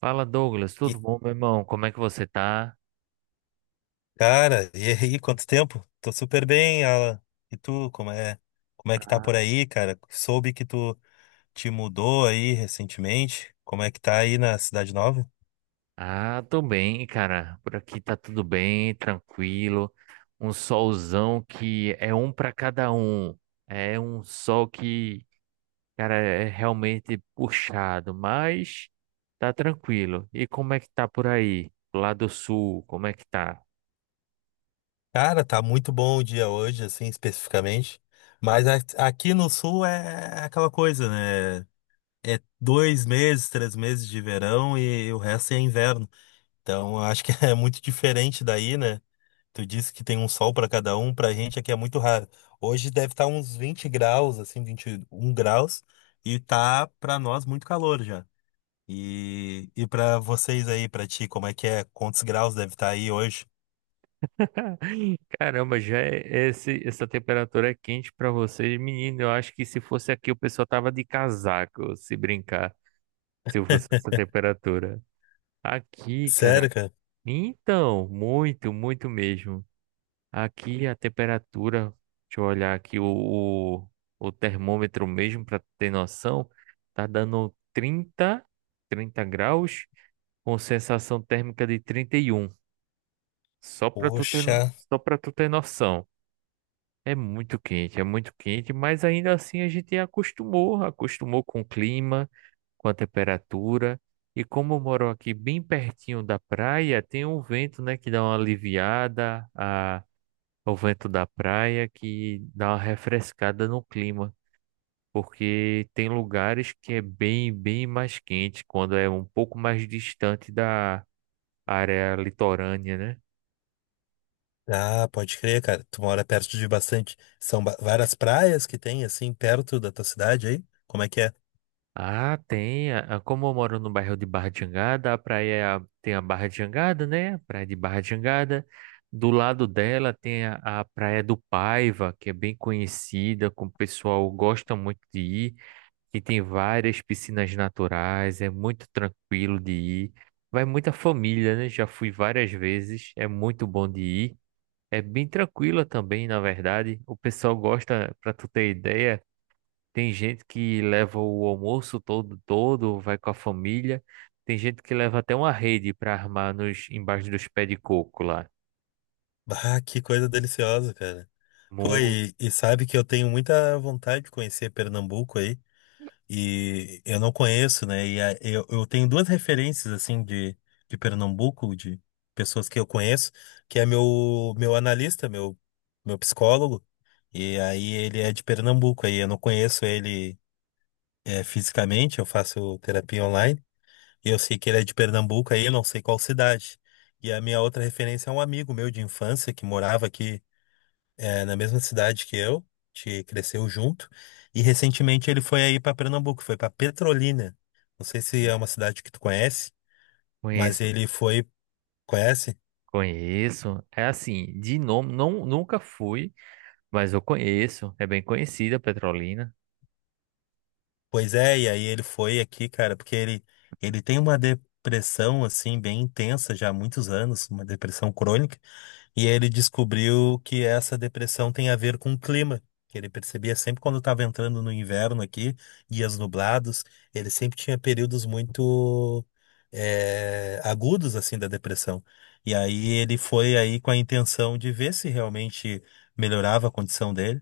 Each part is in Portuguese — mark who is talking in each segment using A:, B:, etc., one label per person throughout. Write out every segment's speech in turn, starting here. A: Fala, Douglas,
B: E,
A: tudo bom, meu irmão? Como é que você tá?
B: cara, e aí, quanto tempo? Tô super bem, Alan. E tu, como é que tá por aí, cara? Soube que tu te mudou aí recentemente. Como é que tá aí na Cidade Nova?
A: Ah, tô bem, cara. Por aqui tá tudo bem, tranquilo. Um solzão que é um pra cada um. É um sol que, cara, é realmente puxado, mas tá tranquilo. E como é que tá por aí? Lá do sul, como é que tá?
B: Cara, tá muito bom o dia hoje, assim, especificamente. Mas aqui no Sul é aquela coisa, né? É 2 meses, 3 meses de verão e o resto é inverno. Então, eu acho que é muito diferente daí, né? Tu disse que tem um sol para cada um, pra gente aqui é muito raro. Hoje deve estar uns 20 graus, assim, 21 graus, e tá pra nós muito calor já. E para vocês aí, pra ti, como é que é? Quantos graus deve estar aí hoje?
A: Caramba, já é essa temperatura é quente pra vocês, menino. Eu acho que se fosse aqui o pessoal tava de casaco, se brincar, se fosse essa temperatura. Aqui, cara,
B: Sério, cara?
A: então, muito, muito mesmo. Aqui a temperatura, deixa eu olhar aqui o, o termômetro mesmo, para ter noção, tá dando 30, 30 graus, com sensação térmica de 31. Só para
B: Poxa.
A: só para tu ter noção. É muito quente, mas ainda assim a gente acostumou, acostumou com o clima, com a temperatura. E como eu moro aqui bem pertinho da praia, tem um vento, né, que dá uma aliviada, o vento da praia que dá uma refrescada no clima, porque tem lugares que é bem, bem mais quente quando é um pouco mais distante da área litorânea, né?
B: Ah, pode crer, cara. Tu mora perto de bastante. São várias praias que tem, assim, perto da tua cidade aí? Como é que é?
A: Ah, tem. Como eu moro no bairro de Barra de Jangada, a praia tem a Barra de Jangada, né? A praia de Barra de Jangada. Do lado dela tem a Praia do Paiva, que é bem conhecida, que o pessoal gosta muito de ir, que tem várias piscinas naturais, é muito tranquilo de ir. Vai muita família, né? Já fui várias vezes, é muito bom de ir. É bem tranquila também, na verdade. O pessoal gosta, para tu ter ideia. Tem gente que leva o almoço todo, todo, vai com a família. Tem gente que leva até uma rede para armar embaixo dos pés de coco lá.
B: Ah, que coisa deliciosa, cara. Pô,
A: Mu-
B: e sabe que eu tenho muita vontade de conhecer Pernambuco aí. E eu não conheço, né? E eu tenho duas referências, assim, de Pernambuco, de pessoas que eu conheço, que é meu analista, meu psicólogo. E aí ele é de Pernambuco, aí eu não conheço ele fisicamente, eu faço terapia online. E eu sei que ele é de Pernambuco, aí eu não sei qual cidade. E a minha outra referência é um amigo meu de infância que morava aqui na mesma cidade que eu, a gente cresceu junto, e recentemente ele foi aí para Pernambuco, foi para Petrolina. Não sei se é uma cidade que tu conhece, mas
A: Conheço,
B: ele foi, conhece?
A: conheço. É assim, de nome, não, nunca fui, mas eu conheço. É bem conhecida a Petrolina.
B: Pois é, e aí ele foi aqui, cara, porque ele tem uma depressão assim bem intensa já há muitos anos, uma depressão crônica. E ele descobriu que essa depressão tem a ver com o clima. Que ele percebia sempre quando estava entrando no inverno aqui, dias nublados, ele sempre tinha períodos muito agudos assim da depressão. E aí ele foi aí com a intenção de ver se realmente melhorava a condição dele.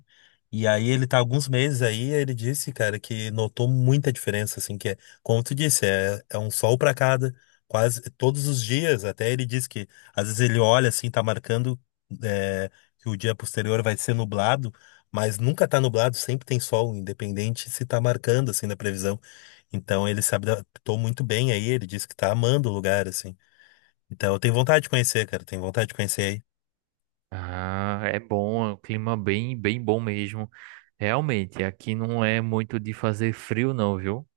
B: E aí ele tá alguns meses aí, ele disse, cara, que notou muita diferença, assim, que é, como tu disse, é um sol para cada, quase todos os dias. Até ele disse que às vezes ele olha assim, tá marcando é, que o dia posterior vai ser nublado, mas nunca tá nublado, sempre tem sol, independente se tá marcando assim na previsão. Então ele se adaptou muito bem aí, ele disse que tá amando o lugar assim. Então eu tenho vontade de conhecer, cara, tenho vontade de conhecer aí.
A: Ah, é bom, é um clima bem, bem bom mesmo. Realmente, aqui não é muito de fazer frio, não, viu?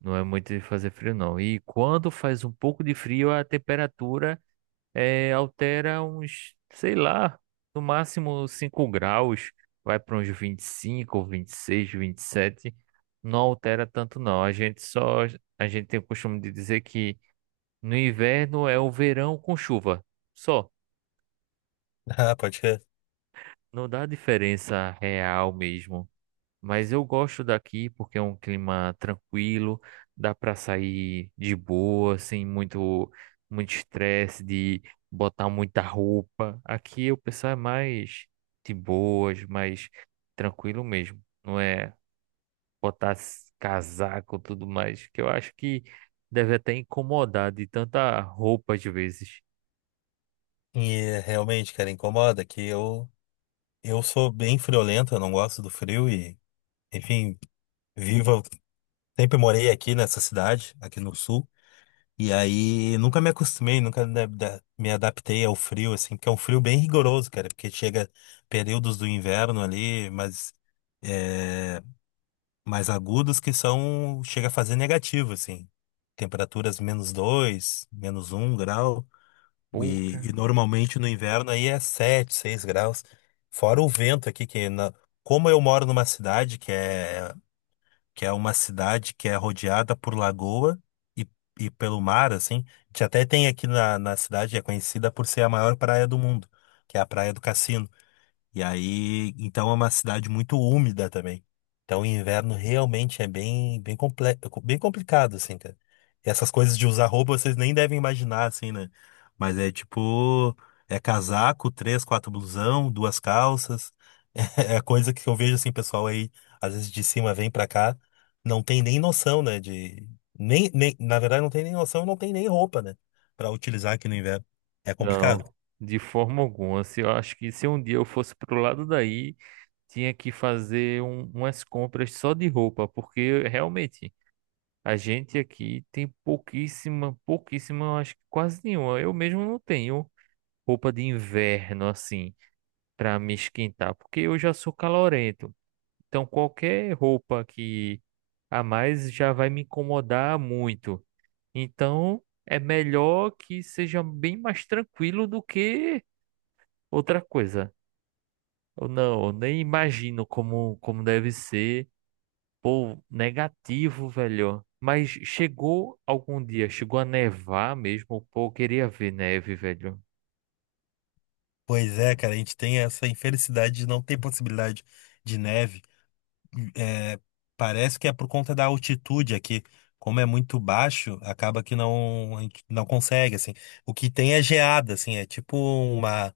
A: Não é muito de fazer frio, não. E quando faz um pouco de frio, a temperatura é, altera uns, sei lá, no máximo 5 graus, vai para uns 25, 26, 27, não altera tanto não. A gente só, a gente tem o costume de dizer que no inverno é o verão com chuva, só,
B: Ah, pode ser.
A: não dá diferença real mesmo. Mas eu gosto daqui porque é um clima tranquilo, dá para sair de boa, sem muito, muito estresse de botar muita roupa. Aqui o pessoal é mais de boas, mais tranquilo mesmo. Não é botar casaco e tudo mais, que eu acho que deve até incomodar de tanta roupa às vezes.
B: E é, realmente, cara, incomoda que eu sou bem friolento, eu não gosto do frio e, enfim, vivo, sempre morei aqui nessa cidade, aqui no sul. E aí, nunca me acostumei, nunca me adaptei ao frio, assim, porque é um frio bem rigoroso, cara, porque chega períodos do inverno ali, mas é, mais agudos que são, chega a fazer negativo, assim, temperaturas -2, -1 grau, e
A: Pouca.
B: normalmente no inverno aí é 7, 6 graus, fora o vento aqui, que como eu moro numa cidade que é uma cidade que é rodeada por lagoa e, e pelo mar, assim. A gente até tem aqui na cidade, é conhecida por ser a maior praia do mundo, que é a Praia do Cassino. E aí, então é uma cidade muito úmida também. Então o inverno realmente é bem, bem, comple bem complicado, assim, cara. E essas coisas de usar roupa vocês nem devem imaginar, assim, né? Mas é tipo, é casaco, três, quatro blusão, duas calças. É a coisa que eu vejo, assim, pessoal aí, às vezes de cima vem pra cá, não tem nem noção, né? De, nem, nem, na verdade, não tem nem noção, não tem nem roupa, né? Pra utilizar aqui no inverno. É
A: Não,
B: complicado.
A: de forma alguma. Se Eu acho que se um dia eu fosse pro lado daí tinha que fazer umas compras só de roupa, porque realmente a gente aqui tem pouquíssima, pouquíssima, eu acho que quase nenhuma. Eu mesmo não tenho roupa de inverno assim para me esquentar, porque eu já sou calorento. Então qualquer roupa que a mais já vai me incomodar muito. Então é melhor que seja bem mais tranquilo do que outra coisa. Eu nem imagino como, como deve ser. Pô, negativo, velho. Mas chegou algum dia, chegou a nevar mesmo. Pô, eu queria ver neve, velho.
B: Pois é, cara, a gente tem essa infelicidade de não ter possibilidade de neve. É, parece que é por conta da altitude aqui. Como é muito baixo, acaba que não, a gente não consegue, assim. O que tem é geada, assim, é tipo uma.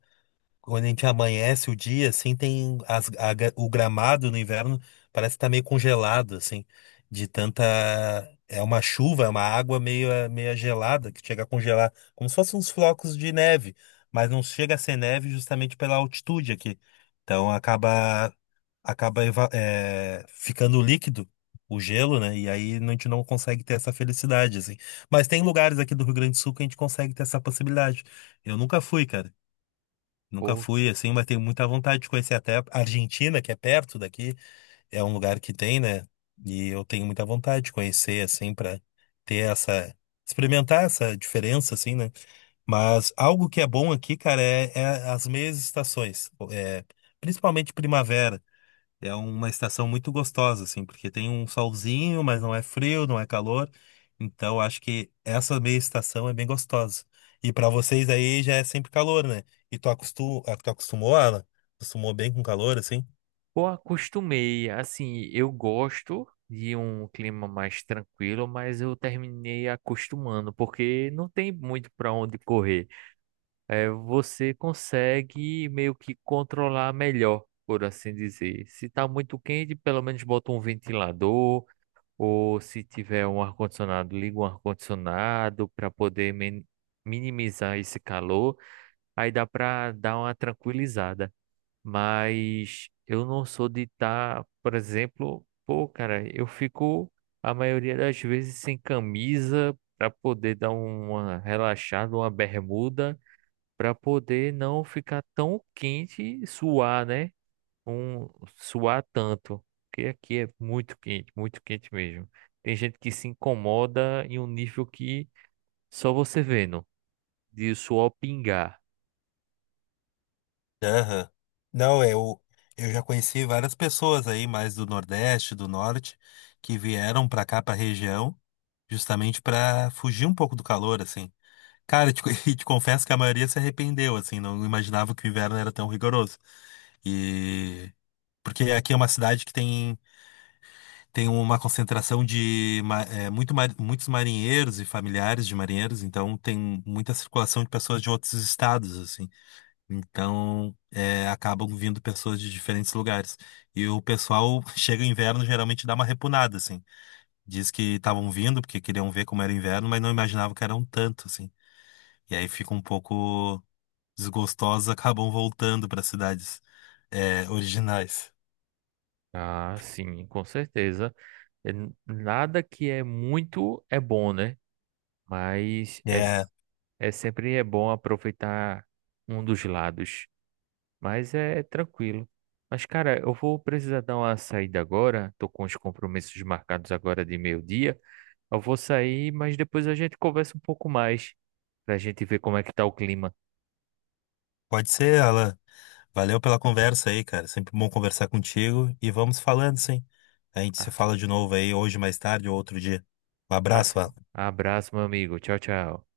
B: Quando a gente amanhece o dia, assim, tem o gramado no inverno parece que tá meio congelado, assim, de tanta. É uma chuva, é uma água meio gelada que chega a congelar, como se fossem uns flocos de neve, mas não chega a ser neve justamente pela altitude aqui. Então acaba, ficando líquido o gelo, né? E aí a gente não consegue ter essa felicidade, assim. Mas tem lugares aqui do Rio Grande do Sul que a gente consegue ter essa possibilidade. Eu nunca fui, cara. Nunca
A: Pô,
B: fui assim, mas tenho muita vontade de conhecer até a Argentina, que é perto daqui, é um lugar que tem, né? E eu tenho muita vontade de conhecer assim para ter essa experimentar essa diferença assim, né? Mas algo que é bom aqui, cara, é as meias estações, principalmente primavera. É uma estação muito gostosa, assim, porque tem um solzinho, mas não é frio, não é calor. Então, acho que essa meia estação é bem gostosa. E para vocês aí já é sempre calor, né? E tu, tu acostumou, Alan? Acostumou bem com calor, assim?
A: pô, acostumei. Assim, eu gosto de um clima mais tranquilo, mas eu terminei acostumando, porque não tem muito pra onde correr. É, você consegue meio que controlar melhor, por assim dizer. Se tá muito quente, pelo menos bota um ventilador. Ou se tiver um ar-condicionado, liga um ar-condicionado para poder minimizar esse calor. Aí dá para dar uma tranquilizada. Mas eu não sou de estar, por exemplo, pô, cara, eu fico a maioria das vezes sem camisa para poder dar uma relaxada, uma bermuda, para poder não ficar tão quente e suar, né? um Suar tanto, porque aqui é muito quente mesmo. Tem gente que se incomoda em um nível que só você vendo, de o suor pingar.
B: Aham. Não, eu já conheci várias pessoas aí, mais do Nordeste, do Norte, que vieram para cá, para região, justamente para fugir um pouco do calor, assim. Cara, e te confesso que a maioria se arrependeu, assim, não imaginava que o inverno era tão rigoroso. E porque aqui é uma cidade que tem, tem uma concentração de muitos marinheiros e familiares de marinheiros, então tem muita circulação de pessoas de outros estados, assim. Então acabam vindo pessoas de diferentes lugares. E o pessoal chega o inverno geralmente dá uma repunada, assim. Diz que estavam vindo porque queriam ver como era o inverno, mas não imaginavam que era um tanto, assim. E aí fica um pouco desgostosos acabam voltando para cidades originais.
A: Ah, sim, com certeza. É nada que é muito é bom, né? Mas é,
B: É,
A: s- É sempre é bom aproveitar um dos lados. Mas é tranquilo. Mas, cara, eu vou precisar dar uma saída agora. Tô com os compromissos marcados agora de meio-dia. Eu vou sair, mas depois a gente conversa um pouco mais pra gente ver como é que tá o clima.
B: pode ser, Alan. Valeu pela conversa aí, cara. Sempre bom conversar contigo e vamos falando, sim. A gente se
A: Ah,
B: fala de novo aí hoje, mais tarde ou outro dia. Um
A: tá.
B: abraço, Alan.
A: Abraço, meu amigo. Tchau, tchau.